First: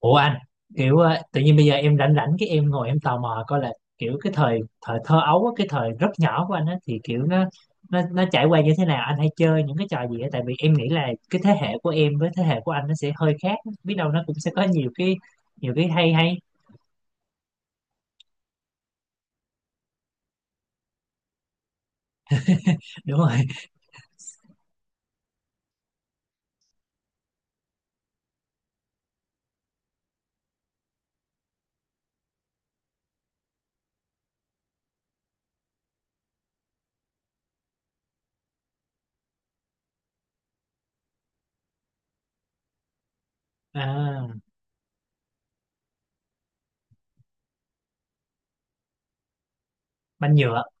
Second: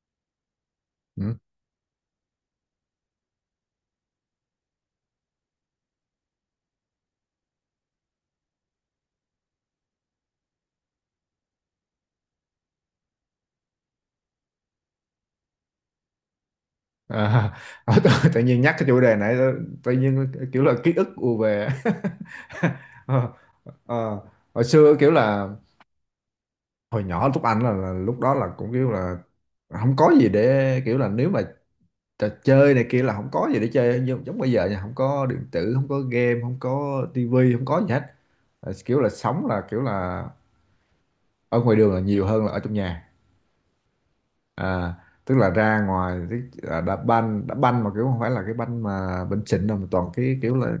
Ủa anh Ừ. tự nhiên bây giờ em rảnh rảnh cái em ngồi em tò mò coi là kiểu cái thời thời thơ ấu á, cái thời rất nhỏ của anh á thì kiểu nó trải qua như thế nào, anh hay chơi những cái trò gì á? Tại vì em nghĩ là cái thế hệ của em với thế hệ của anh nó sẽ hơi khác, biết đâu nó cũng sẽ có nhiều cái hay hay. À, tự nhiên nhắc cái chủ đề này, tự nhiên kiểu là ký ức ùa về. Đúng Ờ, rồi. ờ. Hồi xưa kiểu là hồi nhỏ, lúc anh là lúc đó là cũng kiểu là không có gì để kiểu là, nếu mà trò chơi này kia là không có gì để chơi, nhưng giống bây giờ nha, không có điện tử, không có game, không có tivi, không có gì hết. Kiểu là sống là kiểu là ở ngoài đường là nhiều hơn là ở trong nhà. à, à, Tức là ra ngoài, tức là đá banh, đá banh mà kiểu không phải là cái banh mà banh xịn đâu, mà toàn banh cái kiểu nhựa. là...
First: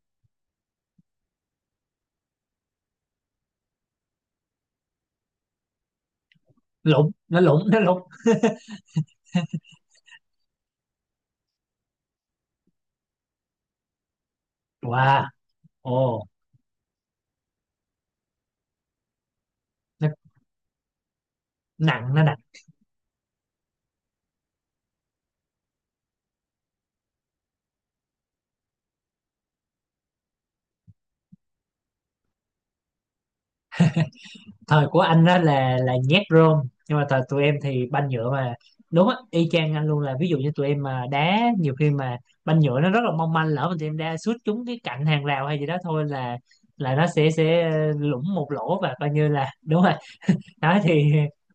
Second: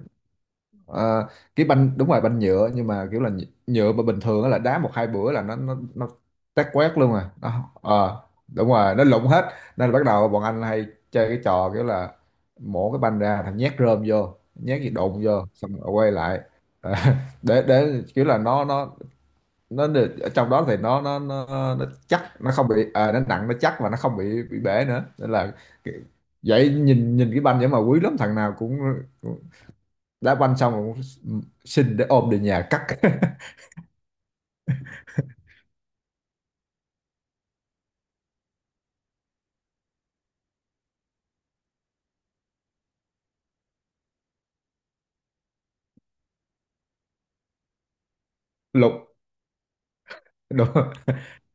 Ờ, cái banh, đúng rồi, banh nhựa, nhưng mà kiểu là nhựa nhựa mà bình thường á, là đá một hai bữa là nó tét quét lủng luôn à. nó lủng nó lủng Đúng rồi, nó lụng hết. Nên là bắt đầu bọn anh hay chơi cái trò kiểu là mổ cái banh ra, thằng nhét rơm vô, nhét gì đụng Wow. vô xong rồi quay Ồ. lại. Ờ, để kiểu là nó nó ở trong đó thì nó nặng nó chắc, nặng nó không bị nó nặng, nó chắc, và nó không bị bể nữa, nên là cái- vậy nhìn nhìn cái banh vậy mà quý lắm, thằng nào cũng đá banh xong rồi xin để ôm về nhà cắt. Thời của anh đó là nhét rôm, nhưng mà thời tụi em thì banh nhựa mà. Đúng á, y chang anh luôn. Là ví dụ như tụi em mà đá, nhiều khi mà banh nhựa nó rất là mong manh, lỡ mà tụi em đá sút trúng cái cạnh hàng rào hay gì đó thôi là nó sẽ lủng một lỗ, và coi Lục, như là đúng rồi. đúng Đó rồi. thì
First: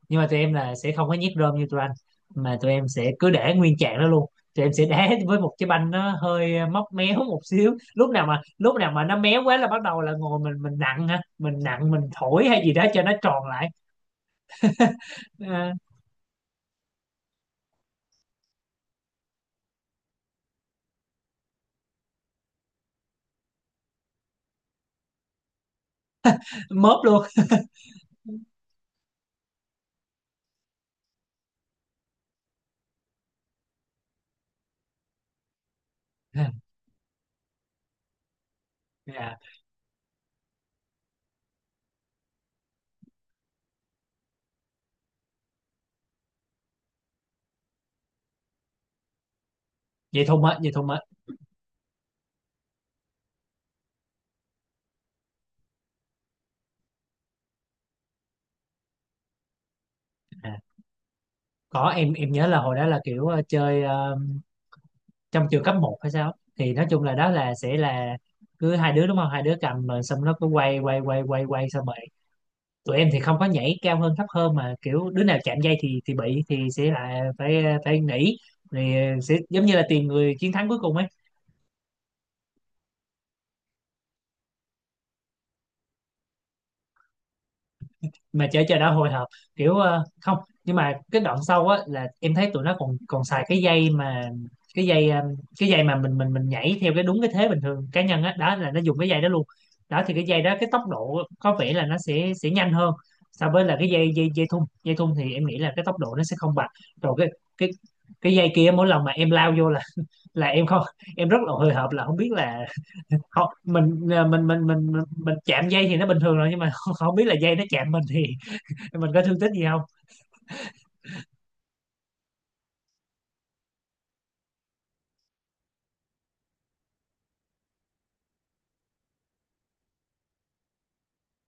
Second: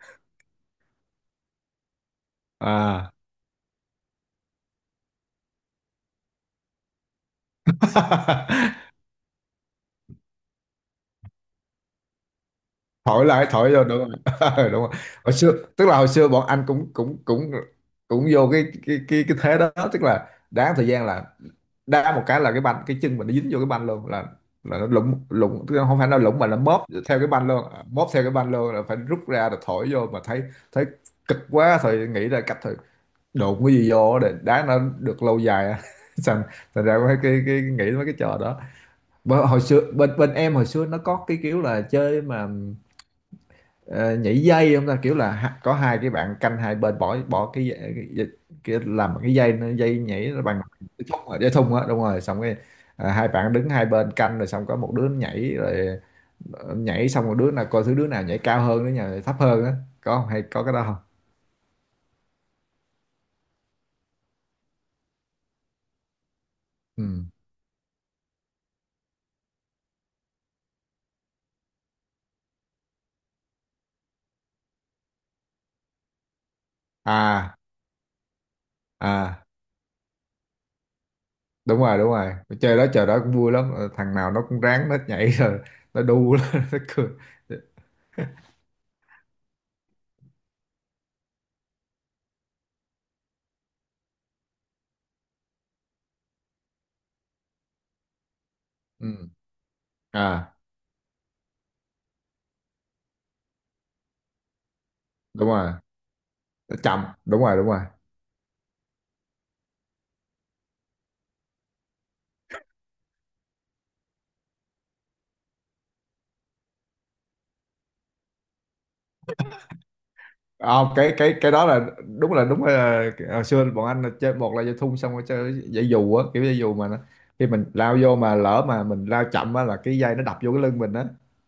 nhưng mà tụi em là sẽ không có nhét rơm như tụi anh, mà tụi em sẽ À, cứ để nguyên trạng đó luôn. Tụi em sẽ đá với một cái banh nó hơi móc méo một xíu. Lúc nào mà nó méo quá là bắt đầu là ngồi mình nặng ha, mình nặng mình thổi hay gì đó cho nó thổi tròn lại, lại. thổi vô, đúng rồi. Đúng rồi. Hồi xưa, À, tức là hồi xưa bọn anh cũng cũng cũng cũng vô cái thế đó, tức là đá thời gian là đá một cái là cái banh, cái chân mình nó dính vô cái banh luôn, là nó lủng lủng, tức là không phải nó lủng mà nó móp mớp theo luôn. cái banh luôn, móp theo cái banh luôn là phải rút ra rồi thổi vô, mà thấy thấy cực quá, thôi nghĩ ra cách, thôi đụng cái gì vô để đá nó được lâu dài á. thành thành ra mấy cái nghĩ mấy cái trò đó. Dạ. Hồi xưa bên bên em hồi xưa nó có cái kiểu là chơi mà, ờ, nhảy dây không ta, kiểu là có hai cái bạn canh hai bên, bỏ bỏ cái, cái, cái làm cái dây dây nhảy nó bằng vậy thôi mà. cái thùng á, dây thun á, đúng rồi, xong cái hai bạn đứng hai bên canh rồi, xong có một đứa nhảy rồi nhảy xong, một đứa nào coi thứ đứa nào nhảy cao hơn, đứa nào nhảy thấp hơn á, có không? Hay à, có cái đó không? có, em nhớ là hồi đó là chơi, trong trường cấp một hay sao, thì nói chung Ừ. là đó là sẽ là cứ hai đứa đúng không, hai đứa cầm rồi xong nó cứ quay quay quay quay quay xong. Tụi em thì không có nhảy cao hơn thấp hơn mà kiểu đứa nào chạm dây thì bị thì sẽ là À, phải phải nghỉ. Thì sẽ à, giống như là tìm người chiến thắng cuối cùng ấy. đúng rồi, đúng rồi. Chơi đó trời, đó cũng vui lắm. Ờ, Thằng nào nó cũng ráng nó nhảy rồi nó đu lên, nó cười. Mà chờ chờ đã hồi hộp kiểu không. Nhưng mà cái đoạn sau á là em thấy tụi nó còn còn xài cái dây mà, cái dây cái dây mà mình nhảy theo cái đúng cái thế bình thường cá nhân á, đó là nó dùng cái dây đó Ừ. luôn. Đó thì cái dây À, đó cái tốc độ có vẻ là nó sẽ nhanh hơn so với là cái dây dây dây thun. Dây thun thì em đúng nghĩ rồi, là cái tốc độ nó sẽ không bằng. nó chậm, Rồi đúng rồi, đúng cái rồi. cái dây kia mỗi lần mà em lao vô là em không, em rất là hồi hộp là không biết là không, mình à, mình mình chạm dây thì nó bình thường rồi, nhưng mà không biết là dây nó chạm mình thì mình có thương tích gì không. Cái đó là đúng là hồi xưa bọn anh là chơi, một là dây thun, xong rồi chơi dây dù á, kiểu dây dù mà nó, khi mình lao vô mà lỡ mà mình lao chậm á là cái dây nó đập vô cái lưng mình á,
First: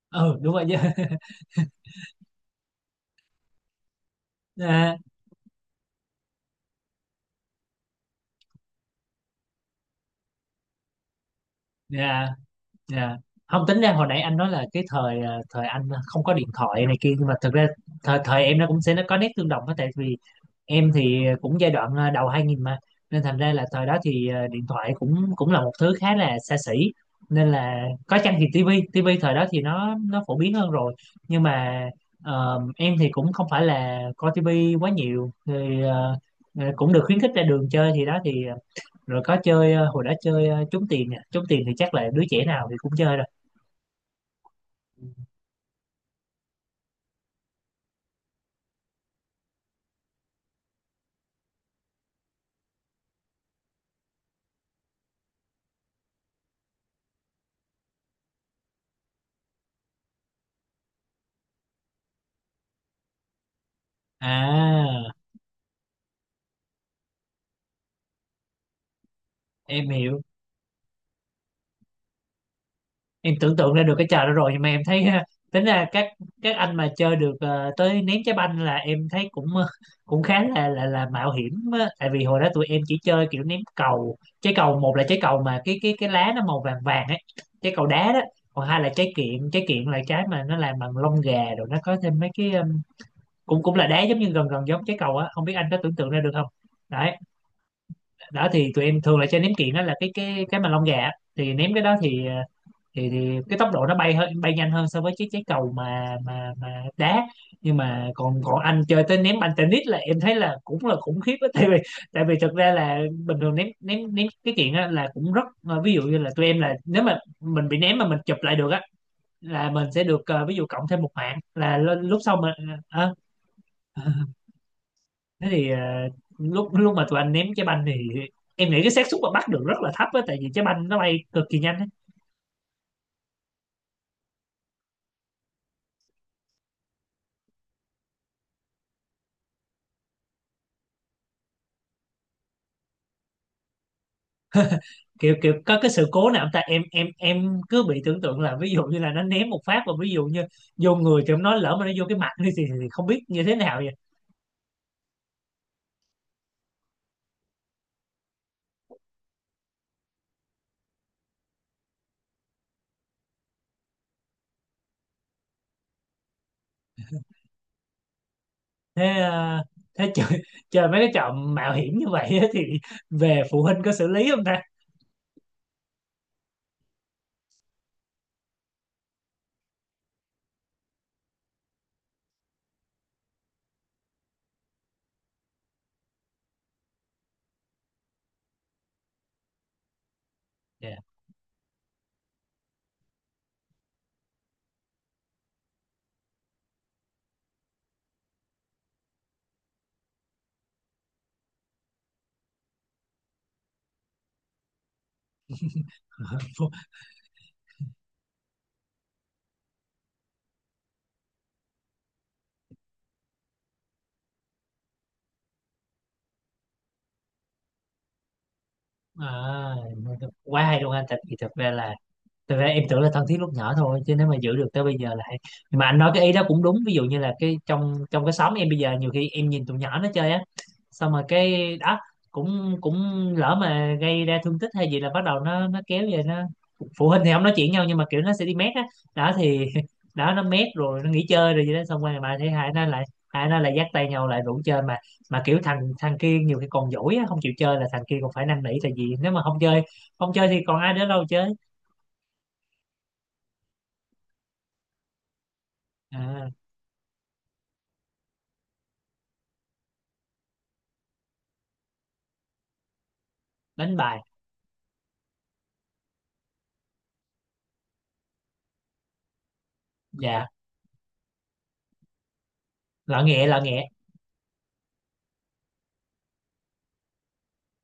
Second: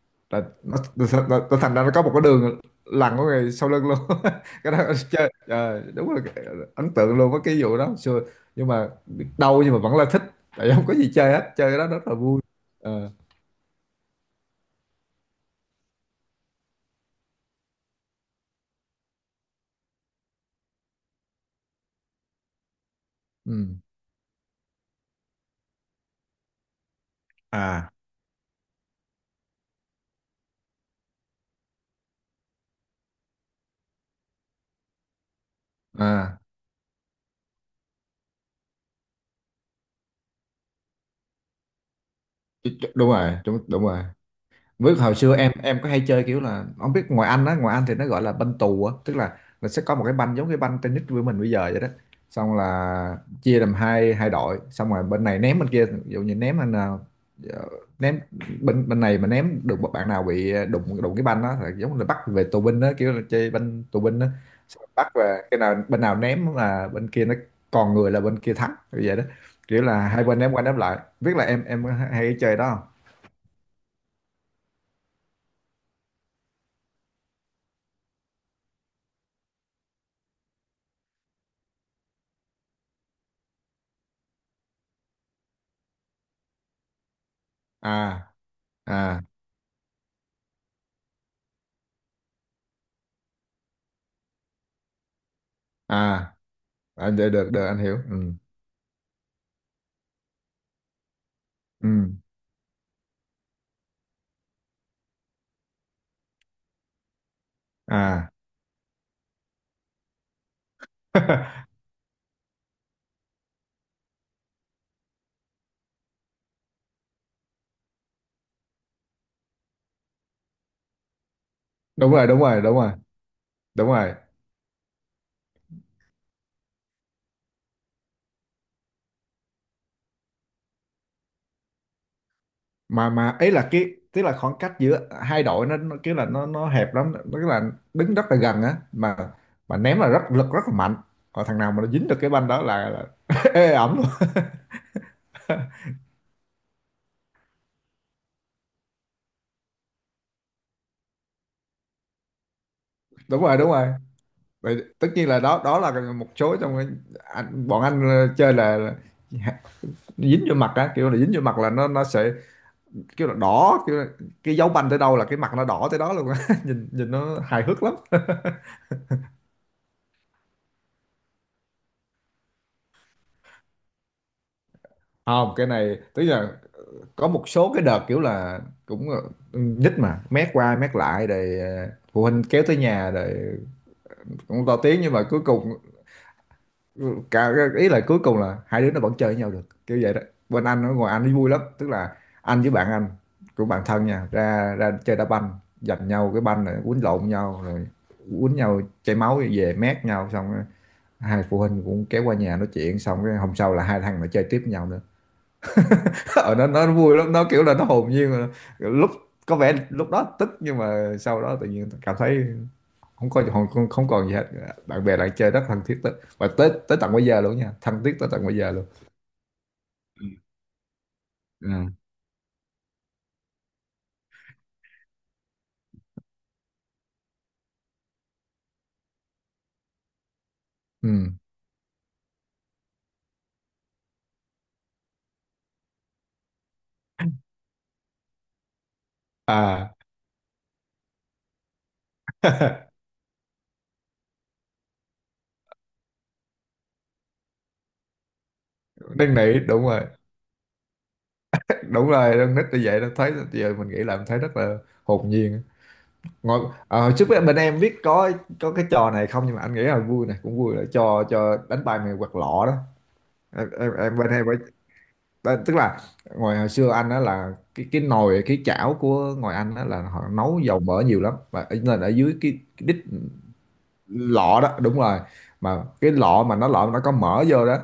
Ừ, là đúng rồi chứ. Thành ra nó có một cái đường lằn của người sau lưng luôn. Cái đó À, chơi trời, đúng là ấn tượng luôn với cái vụ đó xưa, nhưng mà biết đâu, nhưng mà vẫn là thích, tại không có gì chơi hết, chơi cái đó rất là dạ. vui. Ờ, Dạ, không tính ra hồi nãy anh nói là cái thời thời anh không có điện thoại này kia, nhưng mà thực ra thời thời em nó cũng sẽ nó có nét tương đồng á. Tại vì em thì cũng giai đoạn đầu 2000 mà, nên thành ra là ừ. thời đó thì điện thoại cũng cũng là một thứ khá là xa xỉ. Nên là À, có chăng thì tivi. Thời đó thì nó phổ biến hơn rồi. Nhưng mà em thì cũng không phải là coi tivi quá nhiều thì à, cũng được khuyến khích ra đường chơi, thì đó thì rồi có chơi, hồi đó chơi, trốn tìm nè. Trốn tìm thì chắc là đứa trẻ nào thì cũng đúng chơi rồi. rồi, đúng, đúng rồi. Với hồi xưa em có hay chơi kiểu là, không biết ngoài Anh á, ngoài Anh thì nó gọi là banh tù á, tức là sẽ có một cái banh giống cái banh tennis của mình bây giờ vậy đó. Xong là chia làm hai hai đội, xong rồi bên này ném bên kia, ví dụ như ném anh nào ờ, ném bên bên này mà ném được một bạn nào bị đụng đụng cái banh đó là giống là bắt về tù binh đó, kiểu là chơi banh tù binh đó. Xong rồi bắt À, về, cái nào bên nào ném là bên kia nó còn người là bên kia thắng, kiểu vậy đó. Kiểu em là hiểu. hai bên ném qua ném lại. Biết là em hay chơi đó không? Em tưởng tượng ra được cái trò đó rồi nhưng mà em thấy tính ra các anh mà chơi được, tới ném trái banh là em thấy cũng cũng khá là mạo hiểm á. Tại vì hồi đó tụi em chỉ chơi kiểu ném cầu, trái cầu. Một là trái cầu mà cái lá nó màu vàng vàng ấy, trái cầu đá đó. À, Còn hai là trái à, kiện. Trái kiện là trái mà nó làm bằng lông gà rồi nó có thêm mấy cái cũng cũng là đá giống như gần gần giống trái cầu á, không biết anh có tưởng tượng ra được à, không. à, Đấy, được, được, được, anh hiểu. Ừ, đó thì tụi em thường là chơi ném kiện đó, là cái mà lông gà á. Thì ném cái ừ. đó thì thì cái tốc độ nó bay hơn, bay nhanh hơn so với chiếc trái cầu mà đá. Nhưng mà À, còn còn anh chơi tới ném banh tennis là em thấy là cũng là khủng khiếp á. Tại vì thực ra là bình thường ném ném ném cái chuyện á là cũng rất ví dụ như là tụi em là nếu mà mình bị ném mà mình chụp lại được á là mình sẽ được, ví dụ cộng thêm một mạng là đúng lúc rồi, sau đúng rồi, đúng mình rồi, ờ, đúng ờ. rồi. Thế thì lúc lúc mà tụi anh ném trái banh thì em nghĩ cái xác suất mà bắt được rất là thấp á, tại vì trái banh nó bay cực kỳ nhanh á. Mà ấy là cái, tức là khoảng cách giữa hai đội nó kiểu là nó hẹp lắm, nó cái là đứng rất là gần á, mà ném là rất lực, rất là mạnh, còn thằng nào mà nó dính được cái banh đó là ê ẩm luôn. Kiểu kiểu có cái sự cố nào không ta? Em cứ bị tưởng tượng là ví dụ như là nó ném một phát và ví dụ như vô người thì em nói lỡ mà nó vô cái mặt đi thì không biết Đúng như thế rồi, đúng nào rồi. vậy. Vậy, tất nhiên là đó, đó là một số trong bọn anh chơi là dính vô mặt á, kiểu là dính vô mặt là nó sẽ kiểu là đỏ kiểu là, cái dấu banh tới đâu là cái mặt nó đỏ tới đó luôn á. Nhìn nhìn nó hài hước lắm. Thế thế chơi mấy cái trò mạo hiểm như vậy á thì về phụ huynh có xử lý không ta? Không, cái này tức là có một số cái đợt kiểu là cũng là mà mét qua mét lại rồi, phụ huynh kéo tới nhà rồi cũng to tiếng, nhưng mà cuối cùng, ừ, cả ý là cuối cùng là hai đứa nó vẫn chơi với nhau được, kiểu vậy đó. Bên anh ở Dạ. ngoài anh ấy vui lắm, tức là anh với bạn anh, của bạn thân nha, ra ra chơi đá banh, giành nhau cái banh rồi quýnh lộn nhau, rồi quýnh nhau chảy máu về mét nhau, xong hai phụ huynh cũng kéo qua nhà nói chuyện, xong cái hôm sau là hai thằng nó chơi tiếp với nhau nữa. Ở, nó Phụ- nó vui lắm, nó kiểu là nó hồn nhiên mà. Lúc có vẻ lúc đó tức, nhưng mà sau đó tự nhiên cảm thấy không có, không, không còn gì hết, bạn bè lại chơi rất thân thiết tới, và tới tới tận bây giờ luôn nha, thân thiết tới tận bây giờ luôn. à, quá hay luôn anh. Thật thì thật ra Ừ. là thật ra em tưởng là thân thiết lúc nhỏ thôi, chứ nếu mà giữ được tới bây giờ là hay. Nhưng mà anh nói cái ý đó cũng đúng. Ví dụ như là cái trong trong cái xóm em bây giờ nhiều khi em nhìn tụi nhỏ nó chơi á, xong rồi Ừ. cái đó cũng cũng lỡ mà gây ra thương tích hay gì là bắt đầu nó kéo về nó, phụ huynh thì không nói chuyện nhau nhưng mà kiểu nó sẽ đi mét á. Đó thì À, đó nó mét rồi nó nghỉ chơi rồi gì đó, xong rồi mà thấy hai nó lại dắt tay nhau lại rủ chơi mà. Mà kiểu thằng thằng kia nhiều khi còn dỗi á, không chịu chơi là thằng kia còn phải năn nỉ. Tại vì nếu năn mà nỉ, đúng rồi, không chơi thì còn ai nữa đâu chơi. đúng rồi. Con nít như vậy nó thấy, giờ mình nghĩ là mình thấy rất là hồn nhiên. À, Ngồi trước bên bên em biết có cái trò này không, nhưng mà anh nghĩ là vui này cũng vui, là trò, trò đánh bài mày quạt lọ đó. em, em, đánh em bài. bên em phải, đó, tức là ngoài hồi xưa anh đó là cái nồi cái chảo của ngoài anh đó là họ Dạ, nấu dầu mỡ nhiều lắm, và nên ở dưới cái đít lọ nghẹ. Lọ nghẹ. lọ đó, đúng rồi, mà cái lọ mà nó có mỡ vô đó,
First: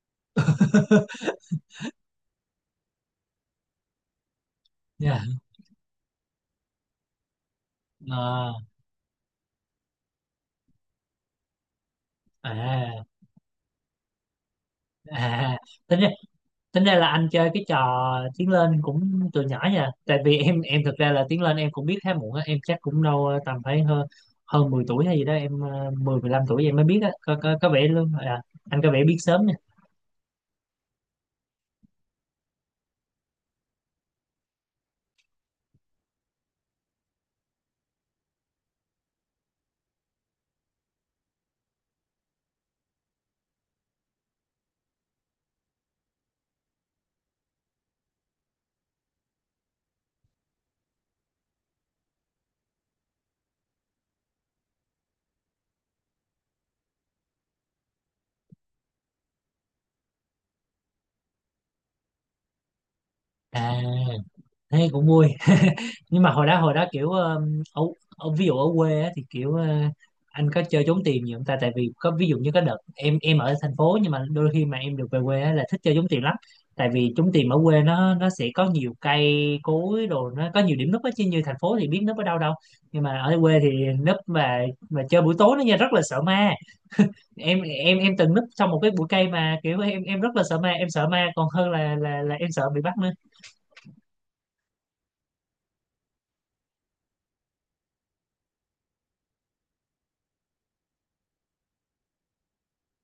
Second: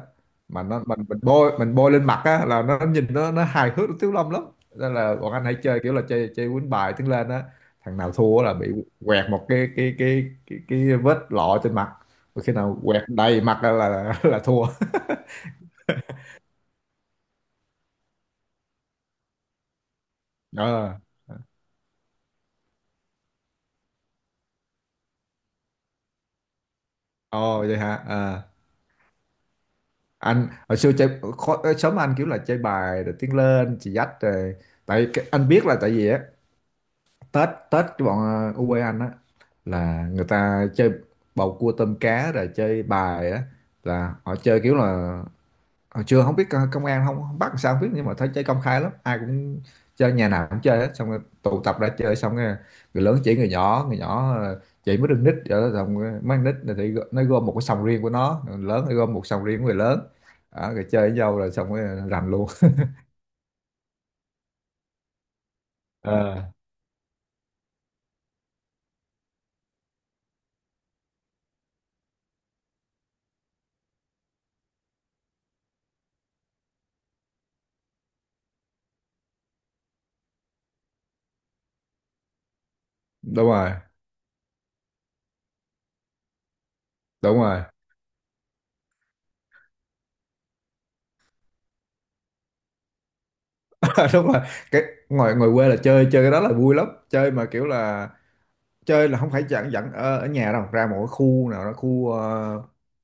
mà nó mình bôi, mình bôi lên mặt á là nó nhìn nó hài hước, nó thiếu Lâm lắm. Nên là Dạ. bọn anh hãy chơi kiểu là chơi chơi quýnh bài tiếng lên á, thằng nào thua Ờ, là bị quẹt một cái vết lọ trên mặt. Và khi nào quẹt à, đầy mặt là là thua. à tính ra, tính ra là anh chơi cái trò tiến lên cũng từ nhỏ nha. Tại vì em thực ờ ra là tiến lên em cũng biết khá muộn á. Em chắc cũng đâu tầm phải hơn hơn 10 tuổi hay gì đó em, mười, lăm tuổi em mới biết á. Ồ, Có vậy vẻ hả? luôn. À, Ờ. anh có vẻ biết sớm nha. Anh hồi xưa chơi khó, sớm, anh kiểu là chơi bài rồi tiếng lên chị dắt rồi, tại anh biết là tại vì á, Tết Tết cái bọn u ở anh á là người ta chơi bầu cua tôm cá rồi chơi bài á, là họ chơi kiểu là hồi chưa, không biết công an không, không bắt làm sao không biết, nhưng mà thấy chơi công khai lắm, ai cũng chơi, nhà nào cũng chơi hết, xong rồi tụ tập ra chơi, xong rồi người lớn chỉ người nhỏ, người nhỏ chỉ mới đừng nít rồi đó, xong rồi mấy con nít này thì nó gom một cái sòng riêng của nó, người lớn thì gom một sòng riêng của người lớn. Đó, rồi chơi với nhau rồi xong rồi rành luôn. À, thế cũng vui. Nhưng mà Ờ. hồi đó kiểu ở ví dụ ở quê á, thì kiểu anh có chơi trốn tìm nhiều không ta? Tại vì có ví dụ như có đợt em ở thành phố, nhưng mà đôi khi mà em được về quê á, là thích chơi trốn tìm lắm. Tại vì trốn tìm ở quê nó sẽ có nhiều cây cối đồ, nó có nhiều điểm núp á, chứ như thành phố thì biết núp ở đâu đâu. Nhưng mà ở Đúng quê thì rồi, núp mà chơi buổi tối nó nha rất là sợ ma. đúng em rồi. em em từng núp trong một cái bụi cây mà kiểu em rất là sợ ma, em sợ ma còn hơn là em sợ bị bắt nữa. Đúng rồi, cái ngoài ngoài quê là chơi chơi cái đó là vui lắm, chơi mà kiểu là chơi là không phải dẫn dẫn ở nhà đâu, ra một cái khu nào đó, khu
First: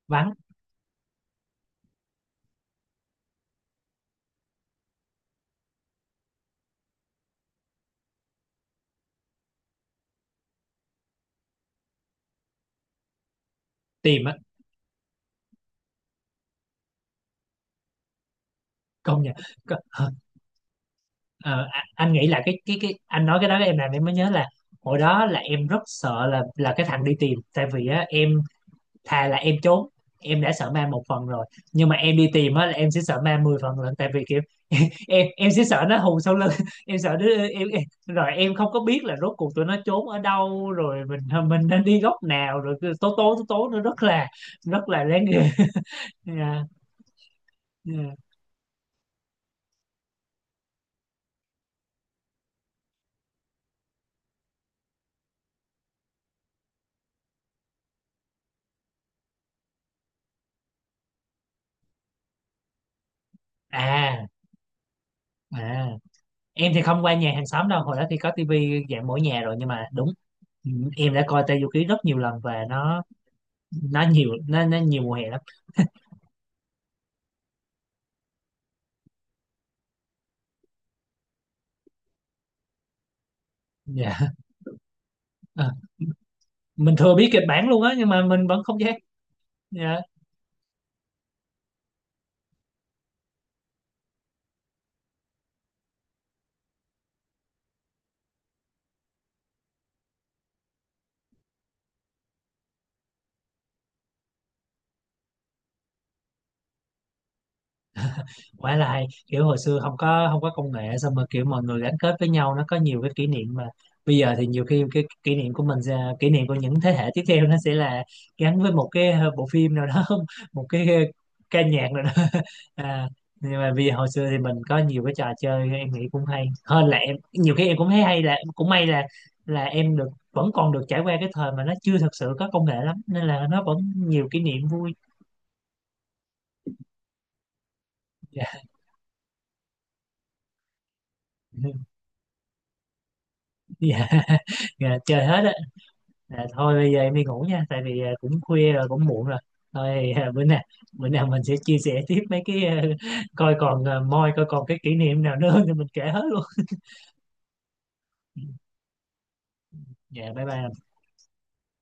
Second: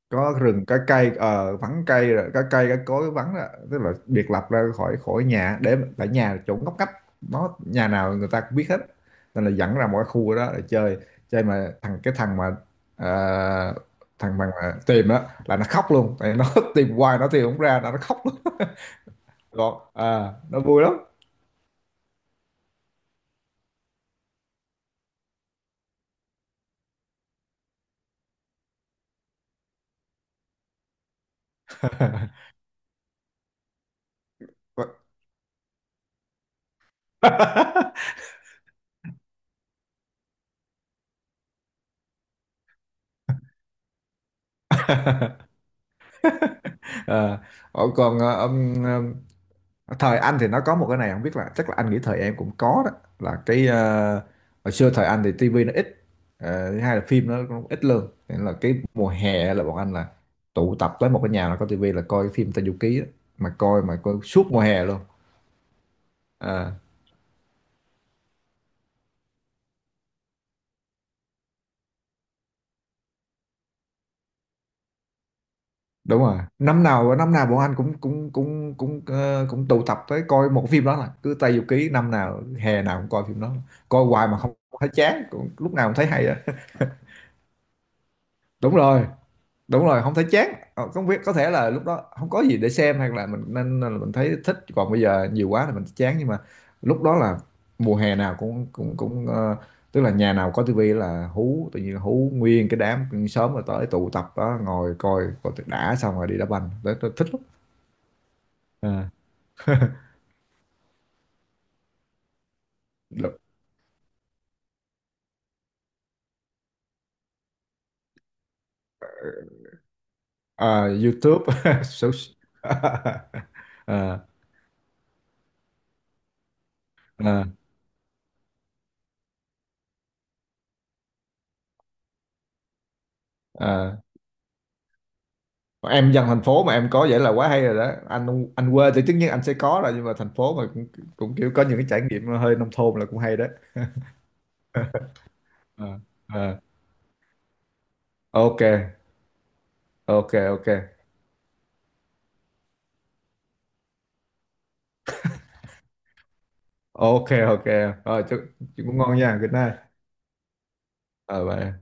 Vắng có rừng có cây, vắng cây rồi có cây có cối vắng đó. Tức là biệt lập ra khỏi khỏi nhà, để tại nhà là chỗ ngóc ngách, nó nhà nào người ta cũng biết hết, nên là dẫn ra mỗi khu đó để chơi. Chơi mà thằng, cái thằng mà ờ, tìm á. thằng mà tìm đó là nó khóc luôn, tại nó tìm hoài nó tìm không ra, nó khóc luôn. Công nhận. Còn à, nó vui lắm. Ờ, a- anh nghĩ là cái anh nói cái đó em làm em mới nhớ là hồi đó là em rất sợ là cái thằng đi tìm. Tại vì á, em thà là em trốn. Em đã sợ ma một phần rồi, nhưng mà em đi tìm á là em sẽ sợ ma 10 phần lần. Tại vì kiểu em sẽ sợ nó hù sau lưng, em sợ đứa em rồi em không có biết là rốt cuộc tụi nó trốn ở đâu, rồi mình nên đi góc nào, rồi cứ tố tố tố tố nó rất là đáng ghê. Dạ, Ờ, dạ. Còn ông thời anh thì nó có một cái này, không biết là, chắc là anh nghĩ thời em cũng có đó, là cái hồi xưa thời anh thì tivi nó ít. Thứ hai là phim nó cũng ít lương, nên là cái mùa hè là bọn anh là tụ tập tới một cái nhà là có tivi là coi cái phim Tây Du Ký á, mà coi À, suốt mùa hè luôn. à, Ờ, em thì không qua nhà hàng xóm đâu. Hồi đó thì có tivi dạng mỗi nhà rồi, nhưng mà đúng. Ừ, em đã coi Tây Du Ký rất nhiều lần và nó nó nhiều mùa hè lắm. Đúng rồi, năm nào, năm nào bọn anh cũng cũng cũng cũng cũng tụ tập tới coi một phim đó là cứ Tây Du Ký, năm nào hè nào cũng coi phim đó, coi hoài Dạ. mà không thấy chán cũng, Ờ, lúc nào cũng thấy hay. mình thừa biết kịch bản luôn á nhưng mà mình vẫn Đúng không dám. rồi, đúng Dạ, rồi, không thấy chán. Ờ, Không biết có thể là lúc đó không có gì để xem hay là mình nên là mình thấy thích, còn bây giờ nhiều quá thì mình chán, nhưng mà lúc đó là mùa hè nào cũng cũng cũng tức là nhà nào có tivi là hú, tự nhiên hú nguyên cái đám sớm, rồi tới tụ tập đó ngồi coi, coi tuyệt đã, xong rồi đi đá banh tới tôi thích lắm. quá là hay. À, Kiểu hồi xưa không có công nghệ xong rồi kiểu mọi người gắn kết với nhau nó có nhiều cái kỷ được. niệm. Mà bây giờ thì nhiều khi cái kỷ niệm của mình sẽ- kỷ niệm của những thế hệ tiếp theo nó sẽ là gắn với một cái bộ phim nào đó một cái À, YouTube, ca nhạc nào đó. Social- À, nhưng mà vì hồi à, xưa thì mình có nhiều cái trò chơi em nghĩ cũng hay hơn. Là em à, nhiều khi em cũng thấy hay là cũng may là em được vẫn còn được trải qua cái thời mà nó chưa thật sự có công nghệ lắm, nên là nó vẫn à. nhiều kỷ niệm vui. Em dân thành phố mà em có vậy là quá hay rồi đó Dạ. anh quê thì tất nhiên anh sẽ có rồi, nhưng mà thành phố mà cũng, cũng kiểu có những cái trải nghiệm hơi nông thôn là cũng hay đó. Dạ. Dạ, chơi hết á. Ờ. À, Ờ. thôi bây giờ em đi ngủ nha, tại vì cũng Ok, khuya rồi cũng muộn rồi. Thôi ok, ok, bữa nào mình sẽ chia sẻ tiếp mấy cái, coi còn, à, moi coi còn cái kỷ niệm nào nữa thì mình kể hết luôn. ok, ok, rồi chúc ngủ ngon nha, good night. Dạ, bye bye. Ờ, bye.